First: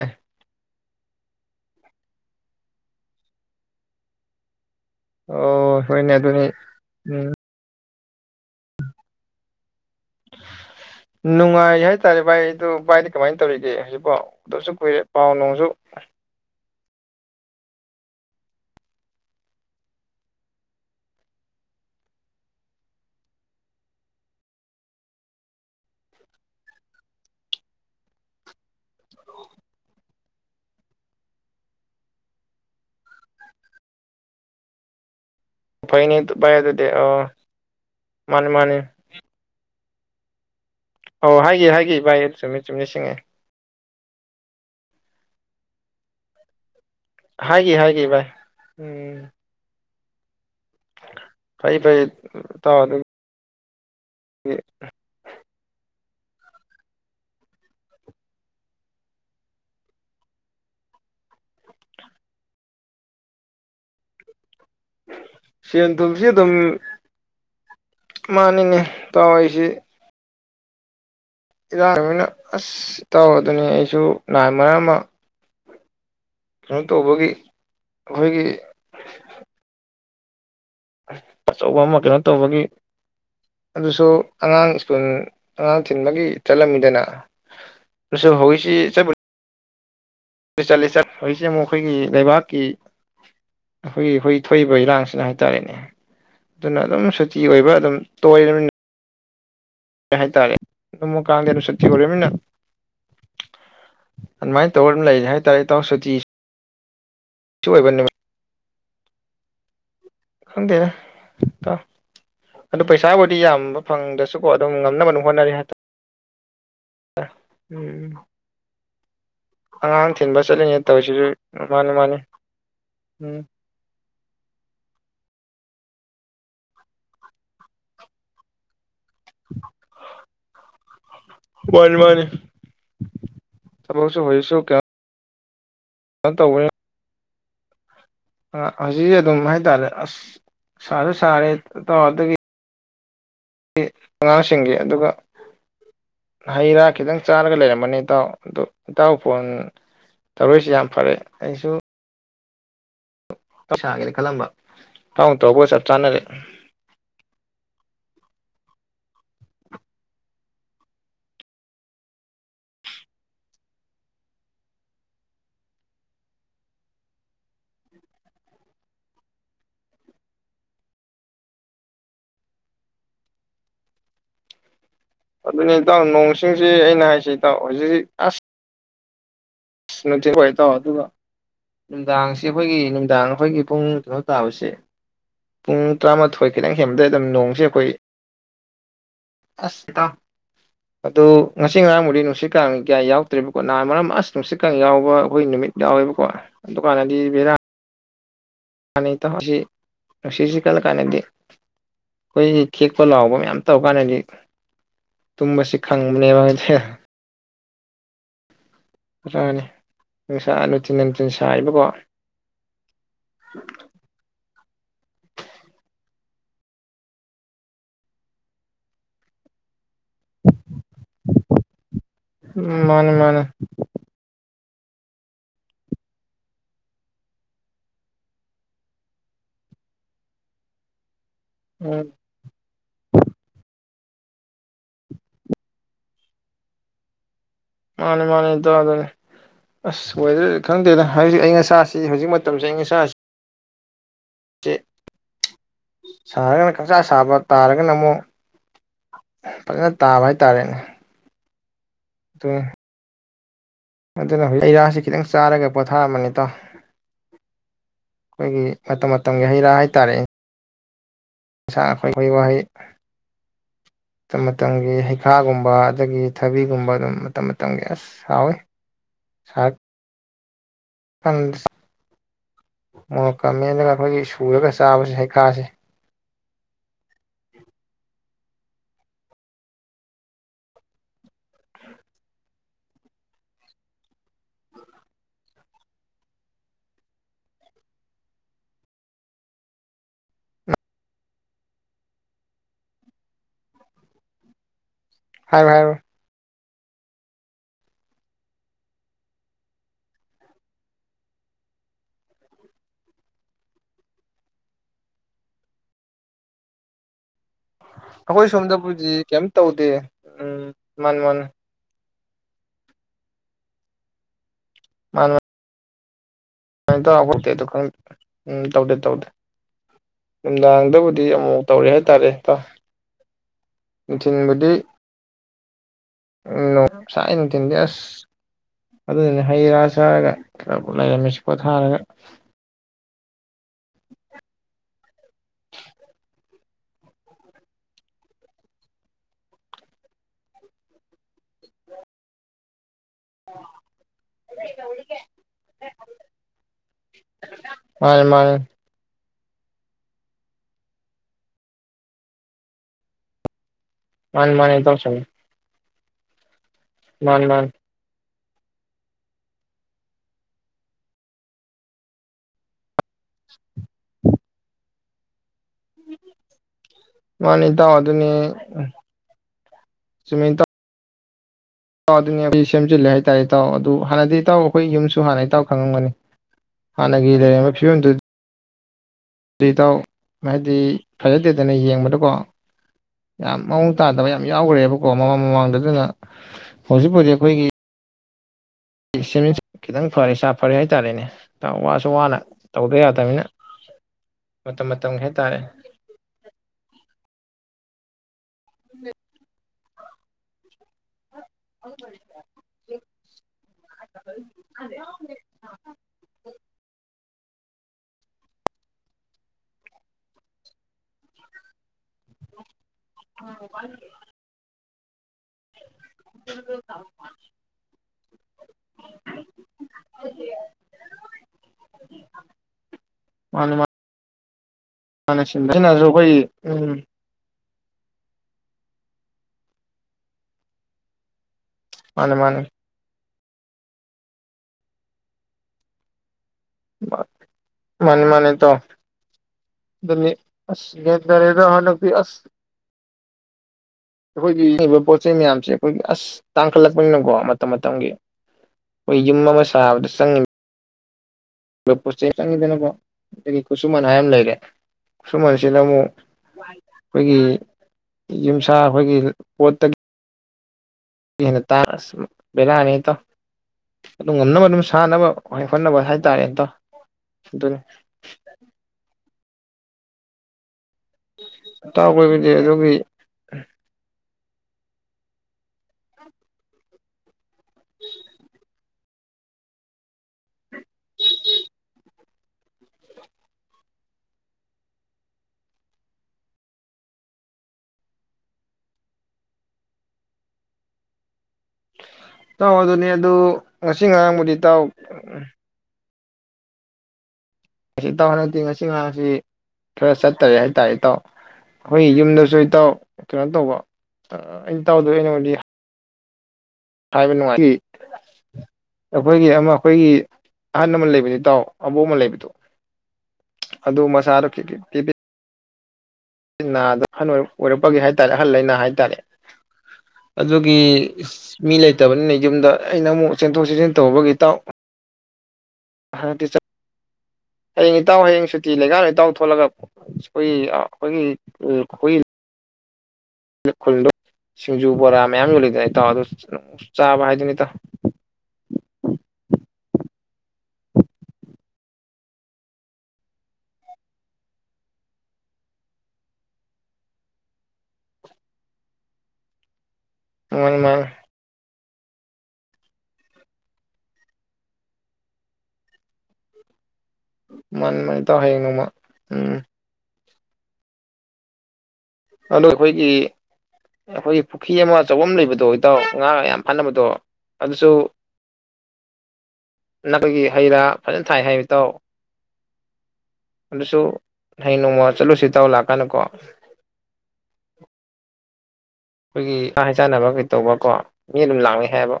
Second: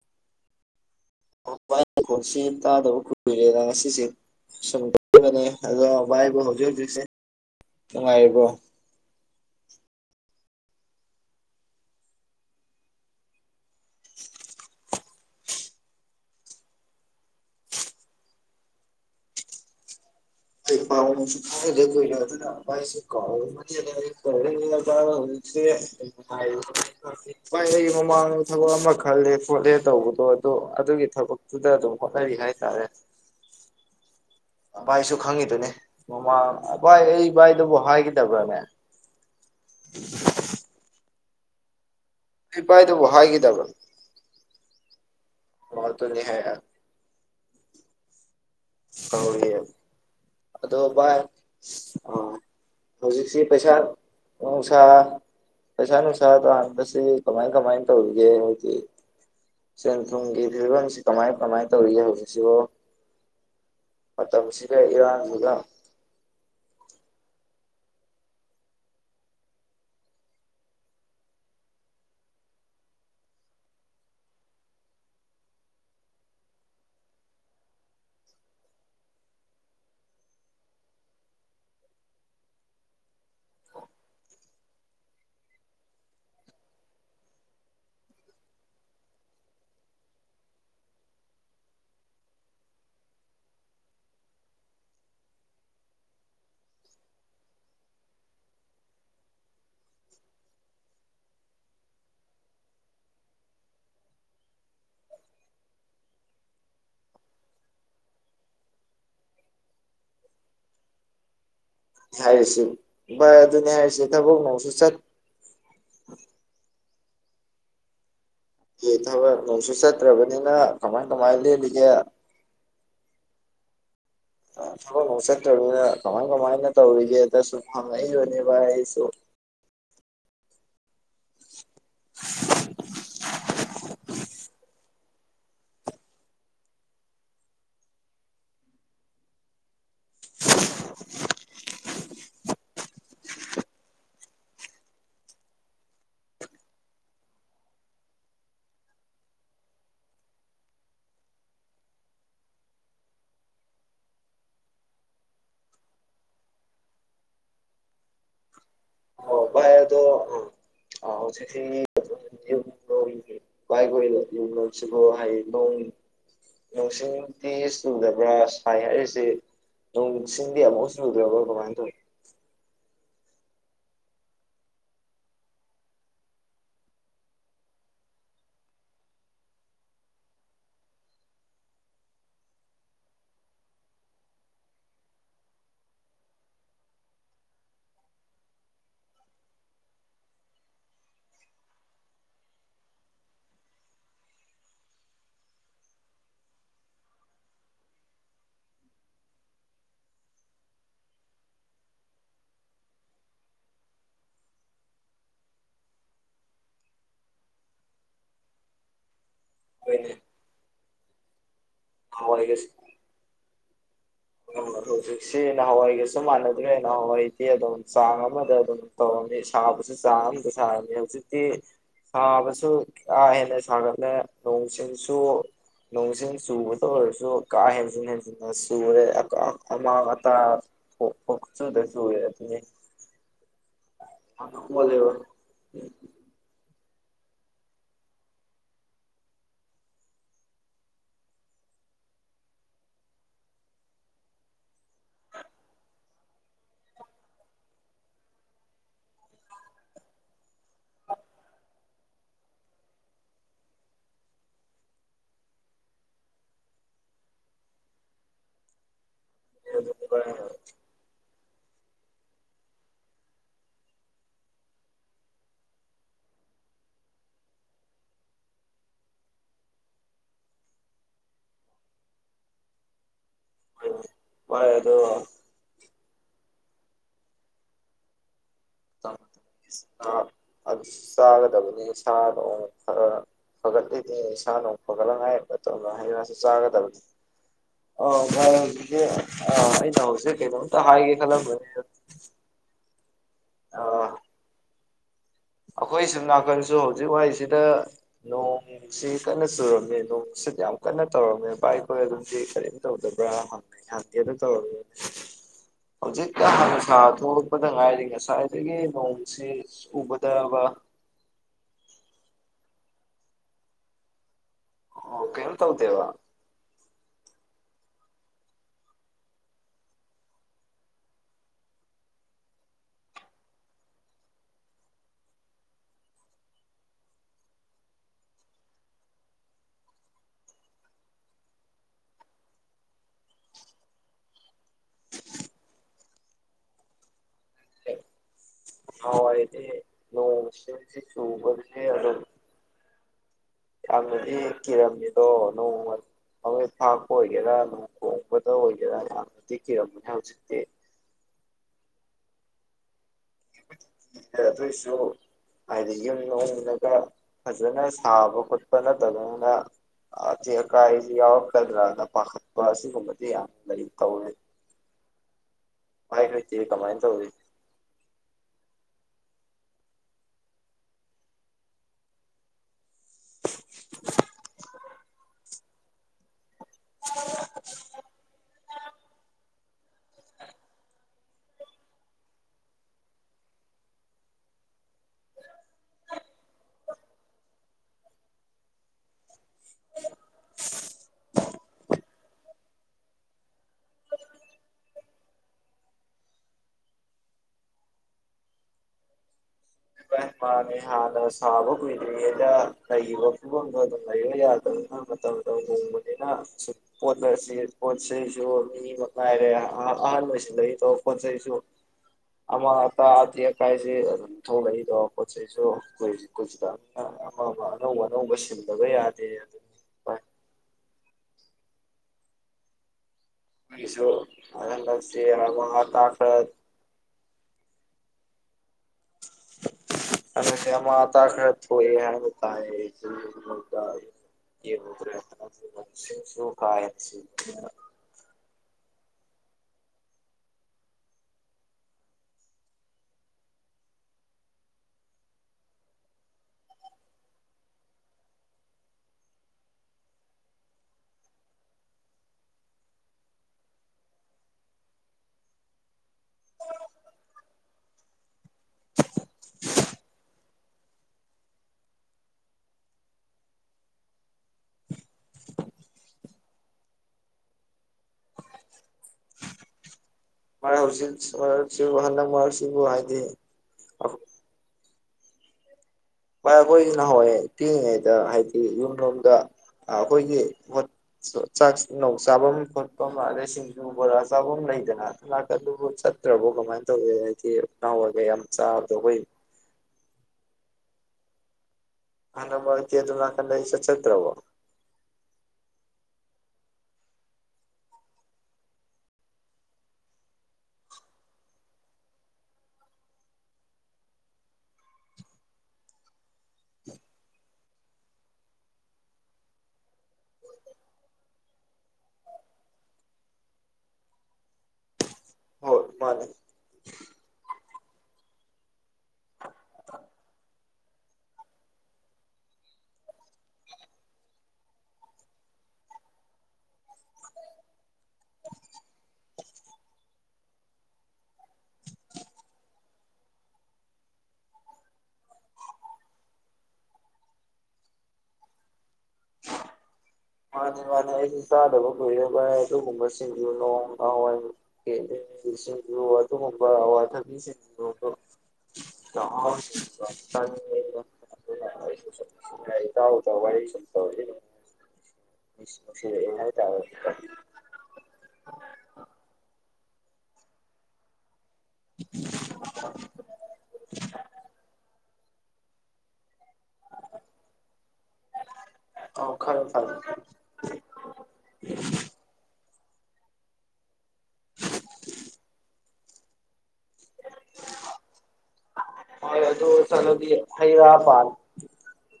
ꯑ ꯃꯣꯕꯥꯏꯜ ꯐꯣꯟꯁꯤ ꯇꯥꯗꯕ ꯀꯨꯏꯔꯦꯗ ꯉꯁꯤꯁꯦ ꯅꯦ ꯑꯣ ꯑꯗꯣ ꯍꯣꯏꯅꯦ ꯚꯥꯏꯕꯨ ꯑꯗꯨꯅꯤ ꯍꯧꯖꯤꯛ ꯍꯧꯖꯤꯛꯁꯦ ꯎꯝ ꯅꯨꯡꯉꯥꯏꯔꯤꯕꯣ ꯅꯨꯡꯉꯥꯏ ꯍꯥꯏꯇꯥꯔꯦ ꯚꯥꯏ ꯑꯗꯨ ꯚꯥꯏꯗꯤ ꯀꯃꯥꯏꯅ ꯇꯧꯔꯤꯒꯦ ꯍꯧꯖꯤꯛꯐꯥꯎ ꯑꯗꯨꯁꯨ ꯀꯨꯏꯔꯦ ꯄꯥꯎ ꯅꯨꯡꯁꯨ ꯑꯩ ꯄ ꯑꯗꯨꯁ ꯀꯥꯎ ꯀ ꯆꯦ ꯚꯥꯏ ꯑꯩ ꯃꯃꯥꯡꯗ ꯊꯕꯛ ꯑꯃ ꯈꯜꯂꯦ ꯈꯣꯠꯂꯦ ꯇꯧꯕꯗꯣ ꯑꯗꯨꯗꯣ ꯑꯗꯨꯒꯤ ꯊꯕꯛ ꯇꯨꯗ ꯑꯗꯨ ꯐꯕꯤ ꯍꯥꯏꯇꯥꯥꯔꯦ ꯑꯚꯥꯏꯁꯨ ꯈꯪꯉꯤꯗꯨꯅꯦ ꯐꯩꯅꯦ ꯃꯃꯥꯡ ꯑꯗꯨꯗꯤ ꯚꯥꯏ ꯑꯩ ꯑꯣ ꯚꯏꯗꯨꯕꯨ ꯃꯥꯅꯤ ꯍꯥꯏꯈꯤꯗꯕ꯭ꯔꯅꯦ ꯃꯥꯅꯤ [inaudible] ꯑꯧ ꯍꯥꯏꯒꯦ ꯍꯥꯏꯒꯦ ꯚꯥꯏ ꯆꯨꯝꯃꯤ ꯏ ꯆꯨꯝꯃꯤ ꯄꯥꯏꯗꯨꯕꯨ ꯅꯤꯡꯁꯤꯡꯉꯦ ꯍꯥꯏꯈꯤꯗꯕ꯭ꯔꯣ ꯍ ꯂꯦ ꯍꯥꯏꯒꯦ ꯍꯥꯏꯒ ꯚꯥꯏ ꯎꯝ ꯑꯒ ꯑꯗꯣ ꯚꯥꯏ ꯐꯩ ꯐꯩ ꯑ ꯏꯇꯥꯎ ꯑꯗꯨꯒꯤ ꯍꯧꯖꯤꯛꯁꯤ ꯄꯩꯁꯥ ꯅꯨꯡꯁꯥ ꯄꯩꯁꯥ ꯅꯨꯡꯁꯥ ꯇ ꯍꯥꯟꯕꯁꯤ ꯀꯃꯥꯏ ꯀꯃꯥꯏꯅ ꯇꯧꯔꯤꯒꯦ ꯍꯧꯖꯤꯛꯇ ꯁꯦꯟ ꯊꯨꯝꯒꯤ ꯐꯤꯕꯝꯁꯤ ꯀꯃꯥꯏ ꯀꯃꯥꯏꯅ ꯇꯧꯔꯤꯒꯦ ꯍꯧꯖꯤꯛꯁꯤꯕꯣ ꯃ ꯍꯁꯤꯒ ꯏꯔꯗ ꯌꯦꯟ ꯊꯨꯝꯁꯤ ꯑꯗꯨꯝ ꯃꯅꯤꯡꯅꯦ ꯇꯥꯎꯏꯁꯤ ꯏꯔꯥꯡꯣꯏꯅ ꯑꯁ ꯇꯧ ꯑꯗꯨꯅꯤ ꯑꯩꯁꯨ ꯅꯍꯥꯟ ꯃꯔꯝ ꯑꯃ ꯀꯩꯅꯣ ꯇꯧꯕꯒꯤ ꯑꯩꯈꯣꯏꯒꯤ ꯑꯆꯧꯕ ꯑꯃ ꯀꯩꯅꯣ ꯇꯧꯕꯒꯤ ꯑꯗꯨꯁꯨ ꯑꯉꯥꯡ ꯁ꯭ꯀꯨꯜ ꯑꯉꯥꯡ ꯊꯤꯟꯕꯒꯤ ꯆꯠꯂꯝꯃꯤꯗꯅ ꯁ ꯍꯣꯏꯁꯤ ꯆ ꯆꯁꯠꯁꯃꯨꯒꯤ ꯂꯩꯕꯥꯛꯀꯤ ꯑꯩꯈꯣꯏꯒꯤ ꯑꯩꯈꯣꯏ ꯊꯣꯛꯏꯕ ꯏꯔꯥꯡꯁꯤꯅ ꯍꯥꯏꯇꯥꯔꯦꯅꯦ ꯑꯗꯨꯅ ꯑꯗꯨꯝ ꯁꯨꯇꯤ ꯑꯣꯏꯕ ꯑꯗꯨꯝ ꯇꯣꯏꯅꯤ ꯀꯩ ꯍꯥꯏꯇꯥꯔꯦ ꯅꯃꯨꯛꯀꯥꯟꯗꯦ ꯑꯗꯨ ꯁꯊꯤ ꯑꯣꯏꯔꯃꯤꯅ ꯑꯗꯨꯃꯥꯏꯅ ꯇꯧꯔ ꯂꯩ ꯍꯥꯏ ꯇꯔꯦ ꯏꯇꯥꯎ ꯁꯇꯤ ꯅꯨꯃꯤ ꯈꯪꯗꯦꯅꯦ ꯍꯥꯏꯔꯤꯁꯤ ꯑꯗꯨ ꯄꯩꯁꯥꯕꯨꯗꯤ ꯚꯥꯏ ꯑꯗꯨꯅꯦ ꯌꯥꯝꯕ ꯍꯥꯏꯔꯤꯁꯤ ꯊꯕꯛ ꯐꯪꯗ꯭ꯔꯁꯨꯀꯣ ꯅꯨꯡꯁꯨ ꯑꯗꯨꯝ ꯆꯠ ꯉꯝꯅꯕ ꯃꯥꯅꯔꯤ ꯎꯝ ꯊꯕꯛ ꯅꯨꯡꯁꯨ ꯑꯉꯥꯡ ꯊꯤꯟꯕ ꯆꯠꯇ꯭ꯔꯕꯅꯤꯅ ꯆꯠꯂꯤꯉꯩ ꯀꯃꯥꯏ ꯇꯧꯁꯤꯁꯨ ꯀꯃꯥꯏꯅ ꯂꯦꯜꯂꯤꯒꯦ ꯃꯥꯅꯤ ꯃꯥꯅꯤ ꯎꯝ ꯊꯕꯛ ꯑꯃꯨ ꯆꯟꯠꯇꯔꯤꯅ ꯀꯃꯥꯏ ꯀꯃꯥꯏꯅ ꯇꯧꯔꯤꯒꯦꯗꯁꯨꯨꯝ ꯍꯪꯉꯛꯏꯕꯅꯦ ꯚꯥꯏ ꯑꯩꯁꯨ [inaudible] ꯋꯥꯟꯃꯅꯤ ꯊꯃꯁꯨ ꯍꯣꯏꯁꯨ ꯀꯌꯥ ꯅ ꯇꯧꯋ ꯑ ꯍꯧꯖꯤꯛ ꯑꯗꯨꯝ ꯍꯥꯏꯇꯥꯔꯦ ꯑꯁ ꯁꯥꯁꯨ ꯁꯥꯔꯦ ꯇꯧꯔꯗꯒꯤ ꯑꯉꯥꯡꯁꯤꯡꯒꯤ ꯑꯗꯨꯒ ꯍꯩ ꯔꯥ ꯈꯤꯇꯪ ꯆꯥꯔꯒ ꯂꯩꯔꯝꯕꯅꯤ ꯏꯇꯥꯎ ꯑꯗꯨ ꯏꯇꯥꯎ ꯐꯣꯟ ꯇꯧꯔꯛꯏꯁꯤ ꯌꯥꯝ ꯐꯔꯦ ꯑꯩꯁꯨ ꯁꯥꯒꯦꯅ ꯈꯜꯂꯝꯕ ꯏꯇꯥ ꯎꯅ ꯇꯧꯔꯛꯄꯒꯥ ꯆꯞ ꯆꯥꯅꯔꯦ ꯑꯣ ꯚꯥꯏ ꯑꯗꯣ ꯑꯥ ꯍꯧꯖꯤꯛꯁꯤ ꯌꯨꯝ ꯂꯣꯝꯒꯤ [unintelligible] ꯍꯥꯏꯌꯦ ꯅꯣꯡ ꯅꯨꯡꯁꯤꯡꯇꯤ ꯆꯨꯗꯕ꯭ꯔꯥ ꯁꯥꯏ ꯍꯥꯏꯔꯤꯁꯦ ꯅꯣꯡ ꯆꯤꯡꯗꯤ ꯑꯃꯨꯛ ꯐꯧ ꯆꯨꯗꯔ꯭ꯕꯣ ꯀꯃꯥꯏꯅ ꯇꯧꯏ ꯑꯗꯨꯅꯤ ꯏꯇꯥꯎ ꯅꯣꯡꯆꯤꯡꯁꯤ ꯑꯩꯅ ꯍꯥꯏꯁꯤ ꯏꯇꯥꯎ ꯍꯨꯖꯤꯖꯤꯛ ꯑꯁ [unintelligible] ꯏꯇꯥꯎ ꯑꯗꯨꯒ ꯅꯨꯡꯗꯥꯡꯁꯤ ꯑꯈꯣꯏꯒꯤ ꯅꯨꯡꯗꯥꯡ ꯑꯈꯣꯏꯒꯤ ꯄꯨꯡ ꯀꯩꯅꯣ ꯇꯥꯕꯁꯦ ꯄꯨꯡ ꯇꯔꯥꯃꯥꯊꯣꯏ ꯈꯤꯇꯪ ꯍꯦꯟꯕꯗꯩ ꯑꯗꯨꯝ ꯅꯣꯡꯁꯦ ꯑꯈꯣꯏ ꯑꯁ ꯇꯥ ꯑꯗꯣ ꯉꯁꯤ ꯉꯔꯥꯡꯕꯨꯨꯗꯤ ꯅꯨꯡꯁꯤꯠꯀꯥꯡ ꯀꯌꯥ ꯌꯥꯎꯗ꯭ꯔꯦꯕꯀꯣ ꯅꯍꯥꯟ ꯃꯔꯛ ꯑꯃ ꯑꯁ ꯅꯨꯡꯁꯤꯠꯀꯥꯡ ꯌꯥꯎꯕ ꯑꯈꯣꯏ ꯅꯨꯃꯤꯠ ꯌꯥꯎꯋꯦꯕꯀꯣ ꯑꯗꯨꯀꯥꯟꯅꯗꯤ ꯕꯦꯔꯥ ꯅꯤ ꯏꯇꯥꯎ ꯑꯁꯤ ꯅꯨꯡꯁꯤꯠ ꯁꯤ ꯀꯜꯂꯀꯥꯟꯗꯗꯤ ꯈꯣꯏ ꯈꯦꯛꯄ ꯂꯥꯎꯕ ꯃꯌꯥꯝ ꯇꯧ ꯀꯥꯟꯗꯗꯤ ꯇꯨꯝꯕꯁꯤ ꯈꯪꯕꯅꯦꯕ ꯍꯥꯏꯗꯤ ꯔꯅꯤ ꯍꯣꯏꯅꯦ ꯅꯨꯡꯁꯥ ꯅꯨꯡꯊꯤꯟ ꯅꯨꯡꯊꯤꯟ ꯁꯥꯏꯕꯀꯣ ꯍꯥꯋꯥꯏꯒꯁꯤ ꯑꯣ ꯍꯧꯖꯤꯛꯁꯤ ꯅꯍꯥꯟꯋꯥꯏꯒꯁꯨ ꯃꯥꯟꯅꯗ꯭ꯔꯦ ꯅꯍꯥꯋꯥꯏꯗꯤ ꯑꯗꯨꯝ ꯆꯥꯡ ꯑꯃꯗ ꯑꯗꯨꯝ ꯇꯧꯔꯝꯅꯤ ꯁꯥꯕꯁꯨ ꯆꯥꯡ ꯑꯝꯗ ꯁꯥꯔꯝꯅꯤ ꯍꯧꯖꯤꯛꯇꯤ ꯁꯥꯕꯁꯨ ꯎꯝ ꯃꯥꯅꯤ ꯃꯥꯅꯤ ꯀꯥꯍꯦꯟꯅꯥ ꯁꯥꯒꯠꯂꯦ ꯅꯣꯡ ꯆꯤꯡꯁꯨ ꯅꯣꯡ ꯆꯤꯡ ꯆꯨꯕꯗ ꯑꯣꯏꯔꯁꯨ ꯀꯥ ꯍꯦꯟꯖꯤꯟ ꯍꯦꯟꯖꯤꯟꯅ ꯆꯨꯔꯦ ꯑꯀꯥꯛ ꯑꯃꯥꯡ ꯑꯇꯥ ꯊꯣꯛꯄ ꯄꯪꯆꯨꯗ ꯎꯝ ꯆꯨꯏꯌꯦ ꯑꯗꯨ ꯅꯦ ꯑꯣꯜꯂꯦꯕꯥ ꯃꯥꯅꯦ ꯃꯥꯅꯦ ꯏꯇꯥꯎ ꯑꯗꯨꯅꯦ ꯑꯁ ꯋꯦꯗꯔꯖꯤ ꯈꯪꯗꯦꯗ ꯍꯧꯖꯤꯛ ꯑꯌꯤꯡ ꯑꯁꯥꯁꯤ ꯍꯧꯖꯤꯛ ꯃꯇꯝꯖꯤ ꯑꯌꯤꯡ ꯑꯁꯥꯁꯤ ꯁꯥꯔꯒꯅ ꯈꯪꯁꯥ ꯁꯥꯕ ꯇꯥꯔꯒꯅ ꯑꯃꯨꯛ ꯐꯖꯅ ꯇꯥꯕ ꯍꯥꯏꯇꯥꯔꯦꯅꯦ ꯇꯨꯡ ꯑꯗꯨꯅ ꯍꯧ ꯍꯩꯔꯥꯁꯦ ꯈꯤꯇꯪ ꯆꯥꯔꯒ ꯄꯣꯊꯥꯔꯝꯕꯅꯤ ꯢꯇꯥꯎ ꯈꯣꯏꯒꯤ ꯃꯇꯝ ꯃꯇꯝꯒꯤ ꯍꯩ ꯔꯥ ꯍꯥꯏꯇꯥꯔꯦ ꯁꯥ [unintelligible] ꯋꯥꯍꯩ ꯃꯇꯝ ꯃꯇꯝꯒꯤ ꯍꯩꯈꯥꯒꯨꯝꯕ ꯑꯗꯒꯤ ꯊꯕꯤꯒꯨꯝꯕ ꯑꯗꯨꯝ ꯃꯇꯝ ꯃꯇꯝꯒꯤ ꯑꯁ ꯍꯥꯥꯎꯋꯤ ꯁꯥꯛ ꯃꯣꯔꯣꯛꯀ ꯃꯦꯠꯂꯒ ꯑꯈꯣꯏꯒꯤ ꯚꯥꯏ ꯁꯨꯔꯒ ꯑꯗꯣ ꯆꯥꯕꯁꯦ ꯍꯩꯈꯥꯁꯦ [unintelligible] ꯑꯗꯨꯁꯨ ꯆꯥꯒꯗꯕꯅꯤ ꯁꯥ ꯅꯣꯡ ꯈꯔ ꯐꯒꯠꯂꯤꯅꯦ ꯏꯁꯥ ꯅꯨꯡ ꯐꯒꯠꯂꯉꯥꯏ ꯃꯇꯝꯗ ꯍꯩ ꯔꯁꯨ ꯆꯥꯒꯗꯕꯅꯤ ꯑ ꯚꯥꯏ ꯍꯧꯖꯤꯛꯁꯤ ꯑꯥ ꯑꯩꯅ ꯍꯧꯖꯤꯛ ꯀꯩꯩꯅꯣꯝꯇ ꯍꯥꯏꯒꯦ ꯈꯜꯂꯝꯕꯅꯦ ꯑ ꯍꯥꯏꯔꯣ ꯍꯥꯏꯔꯣ ꯑꯈꯣꯏ ꯁꯤꯝ ꯅꯥꯀꯟꯁꯨ ꯍꯧꯖꯤꯛ ꯋꯥꯏꯁꯤꯗ ꯅꯣꯡ ꯁꯤ ꯀꯟꯅ ꯆꯨꯔꯝꯃꯦ ꯅꯣꯡ ꯁꯤꯠ ꯌꯥꯝ ꯀꯟꯅ ꯇꯧꯔꯝꯃꯦ ꯚꯥꯏꯈꯣꯏ ꯑꯗꯣꯝꯗꯤ ꯀꯔꯤꯝ ꯇꯧꯗꯕ꯭ꯔꯥ ꯍꯪꯒꯦꯅ ꯇꯧꯔꯛ ꯑꯝꯃꯤ ꯍꯧꯖꯤꯛꯇ ꯍꯟꯅꯥꯁꯥ ꯊꯣꯑꯝꯃꯤ ꯄꯗ ꯉꯥꯏꯔꯤ ꯑꯩꯈꯣꯏ ꯉꯁꯥꯏꯗꯒꯤ ꯁꯣꯝꯗꯕꯨꯗꯤ ꯅꯣꯡꯁꯤ ꯆꯨꯕꯗꯕ ꯃꯅꯦ ꯃꯅꯤ ꯑꯣ ꯃꯥꯟ ꯀꯩꯏꯝ ꯇꯧꯗꯦꯕ [unintelligible] ꯎꯝ ꯇꯧꯗꯦ ꯇꯧꯗꯦ ꯅꯨꯡꯗꯥꯡꯗꯕꯨꯗꯤ ꯑꯃꯨꯃꯨꯛ ꯇꯧꯔꯦ ꯍꯥꯏꯇꯥꯔꯦ ꯃꯤ ꯇꯤꯟꯕꯗꯤ ꯎꯝ ꯆꯥꯏꯅ ꯇꯤꯟꯗꯤꯁ ꯑꯗꯨꯗꯨꯅꯤ ꯍꯩ ꯔꯥ ꯆꯥꯔꯒ ꯈꯞ ꯂꯩꯔꯝꯃꯤꯁꯤ ꯄꯣꯊꯥꯔꯒ [inaudible] ꯗꯤ ꯅꯣ ꯆꯨꯕꯔꯁꯤ ꯑꯗꯣ ꯍꯪꯅꯗꯤ ꯀꯤꯔꯝꯃꯤꯗꯣ ꯅꯣꯡꯃ ꯍꯈꯣꯏ ꯐꯥꯛꯄ ꯑꯣꯏꯒꯦꯔꯥ ꯅ ꯃꯥꯅꯤ ꯈꯣꯡꯕꯗ ꯃꯥꯅꯤ ꯑꯣꯏꯒꯦꯔꯥ ꯌꯥꯝꯅꯗꯤꯤ ꯀꯤꯔꯝꯕꯅꯦ ꯍꯧꯖꯤꯛꯇꯤ ꯃꯥꯅꯤ ꯃꯥꯅꯤ ꯑꯗꯨꯑꯣꯏꯁꯨ ꯏꯇꯥꯎ ꯆꯨꯝꯃꯤ ꯍꯥꯏꯗꯤ ꯌꯨꯝ ꯂ ꯃꯥꯅꯤ ꯃꯥꯅꯤ ꯐꯖꯅ ꯁꯥꯕ ꯈꯣꯠꯄ ꯅꯠꯇꯕꯅꯤꯅ ꯑꯇꯦꯛ ꯑꯀꯥꯏꯁꯤ ꯌꯥꯎꯔꯛꯀꯗ꯭ꯔꯅ ꯄꯥꯈꯠꯄ ꯑꯁꯤꯒꯨꯝꯕꯗꯤ ꯌꯥꯝ ꯂꯩ ꯇꯧꯋꯦ ꯕꯥꯏ ꯅꯣꯏꯆꯦ ꯀꯃꯥꯏꯅ ꯇꯧꯔꯤ ꯃꯥꯅꯤ ꯏꯇꯥꯎ ꯑꯗꯨꯅꯤ ꯆꯨꯃꯤ ꯇꯥꯎ ꯇꯥꯎ ꯑꯗꯨꯅꯦ ꯁꯦꯝꯖꯤꯜꯂꯦ ꯍꯥꯏꯇꯥꯔꯦ ꯇꯥꯎ ꯑꯗꯨ ꯍꯥꯟꯅꯗꯤ ꯇꯥꯎ ꯑꯩꯈꯣꯏ ꯌꯨꯝꯁꯨ ꯍꯥꯟꯅꯩ ꯏꯇꯥꯎ ꯈꯪꯉꯝꯒꯅꯤ ꯍꯅꯒꯤꯔꯦ ꯐꯤꯕꯝ ꯗꯨꯗꯤ ꯏꯇꯥꯎ ꯍꯥꯏꯗꯤ ꯐꯖꯗꯦꯗꯅ ꯌꯦꯡꯕꯗꯀꯣ ꯌꯥꯝ ꯃꯑꯣꯡ ꯇꯥꯗꯕ ꯌꯥꯝ ꯌꯥꯎꯈ꯭ꯔꯦꯕꯀꯣ ꯃꯃꯥꯡ ꯃꯃꯥꯡꯗ ꯑꯗꯨꯅ ꯍꯧꯖꯤꯛꯄꯨꯗꯤ ꯑꯩꯈꯣꯏꯒꯤ ꯁꯦꯕꯤꯡꯁ ꯈꯤꯇꯪ ꯐꯔꯦ ꯁꯥ ꯐꯔꯦ ꯍꯥꯏꯇꯥꯔꯦꯅꯦ ꯋꯥꯁꯨ ꯋꯥꯅ ꯇꯧꯗ ꯌꯥꯗꯅꯤꯅ ꯃꯇꯝ ꯃꯇꯝꯒꯤ ꯍꯥꯏꯇꯥꯔꯦ ꯎꯝ ꯃꯅꯤ ꯍꯥꯥꯟꯅꯁ ꯁꯕ ꯀꯨꯏꯗ꯭ꯔꯤꯉꯩꯗ ꯂꯩꯒꯤꯕ ꯐꯤꯚꯝꯗꯣ ꯑꯗꯨꯝ ꯂꯩꯕ ꯌꯥꯗꯝꯅꯤꯅ ꯃꯇꯝ ꯂꯨꯍꯣꯡꯕꯅꯤꯅ ꯄꯣꯠꯂꯁꯤ ꯄꯣꯠ ꯆꯩꯁꯨ ꯅꯤꯡꯕ ꯀꯥꯏꯔꯦ ꯑ ꯑꯍꯥꯟꯕ ꯁꯤꯗꯩꯗꯣ ꯄꯣꯠꯆꯩꯁꯨ ꯑꯃꯥꯡ ꯑꯇꯥ ꯑꯇꯦꯛ ꯑꯀꯥꯏꯁꯦ ꯑꯗꯨꯝ ꯊꯣꯛꯂꯛꯏꯗꯣ ꯄꯣꯠ ꯆꯩꯁꯨ ꯑꯩꯈꯣꯏ ꯇꯥꯞꯅ ꯑꯐꯕ ꯑꯅꯧ ꯑꯅꯧꯕ ꯁꯤꯟꯗꯕ ꯌꯥꯗꯦꯗ ꯃꯥꯅꯦ ꯃꯥ ꯖꯨ [unintelligible] ꯍꯥꯅ ꯁꯦꯝꯖꯜꯂꯁꯨ ꯈꯣꯏ ꯑꯗꯨꯝꯗꯤ ꯑꯃꯥꯡ ꯑꯇꯥ ꯈ ꯊꯣꯛꯑꯦ ꯍꯥꯏꯕ ꯃꯥꯅꯦ ꯃꯥꯅꯦ ꯇꯥꯏ [unintelligible] [inaudible] ꯃꯥꯅꯤ ꯃꯥꯅꯦ ꯇꯥꯎ ꯑꯗꯨꯅꯤ ꯑꯁ ꯌꯦ ꯇꯔꯦꯗ ꯍꯟꯗꯛꯇꯤ ꯑꯁ ꯑꯩꯈꯣꯏꯒꯤ ꯌꯦꯡꯉꯤꯕ ꯄꯣꯠ ꯆꯩ ꯃꯌꯥꯝꯁꯦ ꯑꯩꯈꯣꯏꯒꯤ ꯑꯁ ꯇꯥꯡꯈꯠꯂꯛꯄꯅꯤꯅꯀꯣ ꯃꯇꯝ ꯃꯇꯝꯒꯤ ꯑꯩꯈꯣꯏ ꯌꯨꯝ ꯑꯃ ꯁꯥꯕꯗ ꯆꯪꯉꯤꯕ ꯄꯣꯠ ꯆꯩ ꯆꯪꯉꯤꯗꯅꯀꯣ ꯑꯗꯒꯤ ꯈꯨꯠꯁꯨꯃꯟ ꯍꯥꯏ ꯑꯃ ꯂꯩꯔꯦ ꯈꯨꯠꯁꯨꯃꯟꯁꯤꯗ ꯑꯃꯨꯛ ꯑꯩꯈꯣꯏꯒꯤ ꯌꯨꯝꯁꯥ ꯑꯩꯈꯣꯏꯒꯤ ꯄꯣꯠꯇ ꯀꯦꯅ ꯇ ꯕꯦꯔꯥꯅꯤ ꯇꯥꯎ ꯑꯗꯨꯝ ꯉꯝꯅꯕ ꯑꯗꯨꯝ ꯁꯥꯟꯅꯕ ꯍ ꯍꯣꯠꯅꯕ ꯍꯥꯏꯇꯥꯔꯦ ꯇꯥꯎ ꯑꯗꯨꯅꯤ ꯏꯇꯥꯎ ꯑꯩꯈꯣꯏꯕꯨꯗꯤ ꯑꯗꯨꯒꯤ [unintelligible] ꯕꯥꯏ ꯑꯩꯈꯣꯏ ꯅꯍꯥꯋꯥꯏ ꯄꯤꯛꯏꯉꯩꯗ ꯍꯥꯏꯗꯤ ꯌꯨꯝꯂꯣꯝꯗ ꯑ ꯑꯩꯈꯣꯏꯒꯤ ꯆꯥꯛꯅꯧ ꯆꯥꯐꯝ ꯈꯣꯠꯄ ꯑꯗꯩꯁꯤꯡ ꯕꯣꯔꯥ ꯆꯥꯕꯝ ꯂꯩꯗꯅ ꯂꯥꯛ ꯑꯗꯨꯕꯨ ꯆꯠꯇ꯭ꯔꯕꯣ ꯀꯃꯥꯏꯅ ꯇꯧ ꯅꯍꯥꯋꯥꯏꯒ ꯌꯥꯝ ꯆꯥꯕꯗꯣ ꯑꯩꯈꯣꯏ ꯍꯟꯗꯛ ꯇꯥꯎ ꯃꯔꯛꯇꯤ ꯑꯗꯨꯅꯦ ꯑꯗꯨꯝ ꯑꯗꯨ ꯅꯥꯀꯟꯗ ꯏꯆꯠ ꯉꯁꯤ ꯆꯠꯇ꯭ꯔꯕꯣ ꯉꯔꯥꯡꯕꯨꯗꯤ ꯇꯥꯎ ꯎꯝ ꯏꯇꯥꯎ ꯍꯟꯗꯛꯇꯤ ꯉꯁꯤ ꯉꯔꯥꯡꯁꯤ ꯈꯔ ꯆꯠꯇꯔꯦ ꯍꯥꯏꯇꯥꯔꯦ ꯏꯇꯥꯎ ꯑꯩꯈꯣꯏ ꯌꯨꯝꯗꯁꯨ ꯏꯇꯥꯎ ꯀꯩꯅꯣ ꯇꯧꯕ ꯑꯩ ꯏꯇꯥꯎꯗꯧꯅꯗꯤ ꯍꯥꯏꯕꯅꯨꯡ ꯑꯩꯈꯣꯏꯒꯤ ꯑꯃ ꯑꯩꯈꯣꯏꯒꯤ ꯑꯍꯜꯃꯟ ꯂꯩꯕꯗꯤ ꯇꯥꯎ ꯑꯕꯣꯛ ꯑꯃ ꯂꯩꯕꯗꯣ ꯑꯗꯨ ꯃꯁꯥꯗꯣ ꯈꯤꯈꯤ ꯄꯤꯠ ꯍꯣꯏ ꯃꯥꯅꯦ ꯅꯥꯗꯣ ꯑꯍꯜ ꯑꯣꯏꯔꯛꯄꯒꯤ ꯍꯥꯏꯇꯥꯔꯦ ꯑꯍꯜ ꯂꯩꯅꯥ ꯍꯥꯏꯇꯥꯔꯦ ꯑꯗꯨꯒꯤ ꯃꯤ ꯂꯩꯇꯕꯅꯤꯅ ꯌꯨꯝꯗ ꯑꯩꯅ ꯑꯃꯨꯛ ꯆꯦꯟꯊꯣꯛ ꯆꯦꯟꯁꯤꯟ ꯇꯧꯕ ꯏꯇꯥꯎ ꯍꯗꯛꯇꯤ ꯆꯥ ꯍꯌꯦꯡ ꯏꯇꯥꯎ ꯍꯌꯦꯡ ꯁꯨꯇꯤ ꯂꯩꯀꯥꯟ ꯏꯇꯥꯎ ꯊꯣꯛꯂꯒ ꯑꯩꯈꯣꯏ ꯑꯩꯈꯣꯏꯒꯤ ꯑꯩꯈ ꯈꯨꯜꯗꯣ ꯁꯤꯡꯖꯨ ꯕꯣꯔꯥ ꯃꯌꯥꯝ ꯌꯣꯜꯂꯤꯗꯅꯇꯥꯎ ꯑ ꯆꯥꯕ ꯍꯥꯏꯗꯨꯅꯤꯇꯥꯎ ꯃꯥꯅꯦ ꯃꯥꯅꯦ ꯑꯩꯁꯨ ꯆꯥꯗꯕ ꯀꯨꯏꯔꯕ ꯑꯗꯨꯒꯨꯝꯕꯁꯤꯡꯗꯨ ꯅꯣꯡꯏ [unintelligible] ꯁꯤꯡꯖꯨ ꯑꯗꯨꯒꯨꯝꯕ ꯑꯋꯥꯊꯥꯕꯤ ꯁꯤꯡꯖꯨ ꯃꯥꯅꯤ ꯃꯥꯅꯤ [unintelligible] [unintelligible] [inaudible] ꯅꯨ ꯅꯨꯡꯁꯤꯔꯛꯑꯦ ꯍꯥꯏ ꯇꯥꯔꯦ ꯃꯥꯅꯤ ꯃꯅꯤ ꯇꯥꯎ ꯍꯌꯦꯡꯅꯣꯡꯃ ꯎꯝ ꯑꯗꯨ ꯑꯩꯈꯣꯏꯒꯤ ꯑꯩꯈꯣꯏꯒꯤ ꯄꯨꯈ꯭ꯔꯤ ꯑꯃ ꯑꯆꯧꯕ ꯑꯃ ꯂꯩꯕꯗꯣ ꯏꯇꯥꯎ ꯉꯥꯒ ꯌꯥꯝ ꯐꯥꯅꯕꯗꯣ ꯑꯗꯨꯁꯨ ꯑꯣ [unintelligible] ꯅꯥꯀꯜꯒꯤ ꯍꯩ ꯔꯥ ꯐꯖꯅ ꯊꯥꯏ ꯍꯥꯏꯕ ꯏꯇꯥꯎ ꯑꯗꯨꯁꯨ ꯍꯌꯦꯡ ꯅꯣꯡꯃ ꯆꯠꯂꯨꯁꯤ ꯏꯇꯥꯎ ꯂꯥꯛꯀꯥꯟꯗꯀꯣ ꯍꯣꯏ ꯑꯩꯈꯣꯏꯒꯤ ꯑꯗꯨ [unintelligible] ꯍꯩ ꯆꯠꯂꯗꯤ ꯆꯥꯅꯕ ꯀꯩꯇꯧꯕ ꯍꯩ ꯀꯣ ꯔꯥ ꯄꯥꯟ ꯃꯤ ꯑꯗꯨꯝ ꯂꯥꯛꯅꯩ ꯍꯥꯏꯌꯦꯕ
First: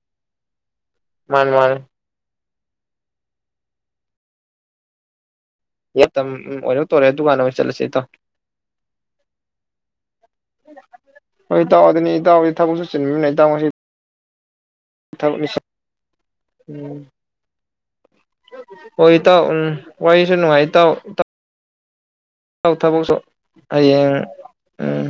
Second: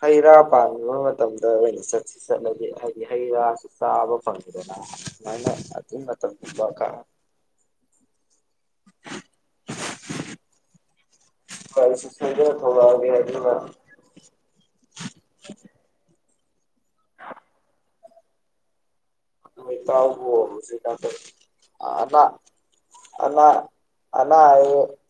ꯍꯩ ꯔꯥ ꯄꯥꯟꯕ ꯃꯇꯝꯗ ꯃꯥꯅꯦ ꯃꯥꯅꯦ ꯑꯣꯏꯅ ꯆꯠ ꯁꯤ ꯆꯠꯂꯗꯤ ꯍꯥꯏꯗꯤ ꯍꯩ ꯔꯥꯁꯨ ꯆꯥꯕ ꯐꯪꯉꯤꯗꯅ ꯁꯨꯃꯥꯏꯅ ꯑꯗꯨ [unintelligible] ꯇꯝ ꯃꯇꯝꯒꯨꯝꯕ ꯑꯣꯏꯔꯛ ꯈꯔ ꯇꯧꯔꯦ ꯗꯨꯀꯥꯟꯗ ꯑꯣꯏꯅ ꯆꯠꯂꯁꯤ ꯏꯇꯥꯎ ꯍꯣꯏ ꯏꯇꯥꯎ ꯑꯩꯁꯨ ꯑꯗꯨꯅꯤ ꯁꯣꯏꯗꯅ ꯏꯇꯥꯎꯗꯤ ꯊꯕꯛꯁꯨ ꯊꯣꯛꯂꯛꯑꯒꯦ ꯆꯤꯟꯕꯅꯤꯅ ꯏꯇꯥꯎ ꯑꯗꯨꯒ ꯉꯁꯤ [unintelligible] ꯎꯝ ꯍꯣꯏ ꯏꯇꯥꯎ ꯎꯝ ꯈꯣꯏ ꯏꯇꯥꯎꯕꯨ ꯋꯥꯔꯤꯁꯨ ꯅꯨꯡꯉꯥꯏ ꯏꯇꯥꯎ [unintelligible] ꯑꯥꯗ ꯏꯇꯥꯎ ꯊꯕꯛꯁꯨ ꯑꯅꯥ ꯍꯌꯦꯡ ꯑꯅꯥ ꯑꯌꯦꯛ ꯎꯝ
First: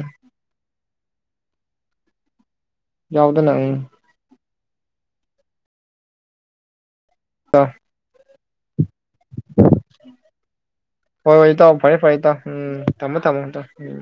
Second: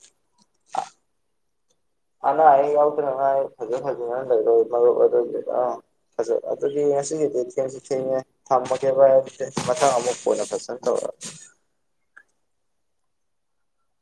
ꯑꯅꯥ ꯑꯌꯦꯛ ꯌꯥꯎꯗ꯭ꯔ ꯌꯥꯎꯗꯅ [unintelligible] ꯎꯝ ꯐꯖ ꯐ ꯅ ꯂꯩꯔꯣ ꯃꯔꯨꯞ ꯑꯗꯨꯗꯤ ꯑꯥ ꯐꯖ ꯑꯗꯨꯗꯤ ꯉꯁꯤꯒꯤꯗꯤ ꯏꯇꯥꯎ ꯊꯦꯡꯁꯨ ꯊꯦꯡꯉꯦ ꯊꯝꯃꯒꯦ ꯚꯥꯏ ꯑꯗꯨꯗꯤ ꯃꯊꯪ ꯑꯃꯛ ꯀꯣꯟꯅ ꯐꯖꯅ ꯇꯧꯔꯛ ꯍꯣꯏ ꯍꯣꯏ ꯏꯇꯥꯎ ꯐꯔꯦ ꯐꯔꯦ ꯏꯇꯥꯎ ꯎꯝ ꯊꯝꯃꯣ ꯊꯝꯃꯣ ꯇꯥ ꯎꯝ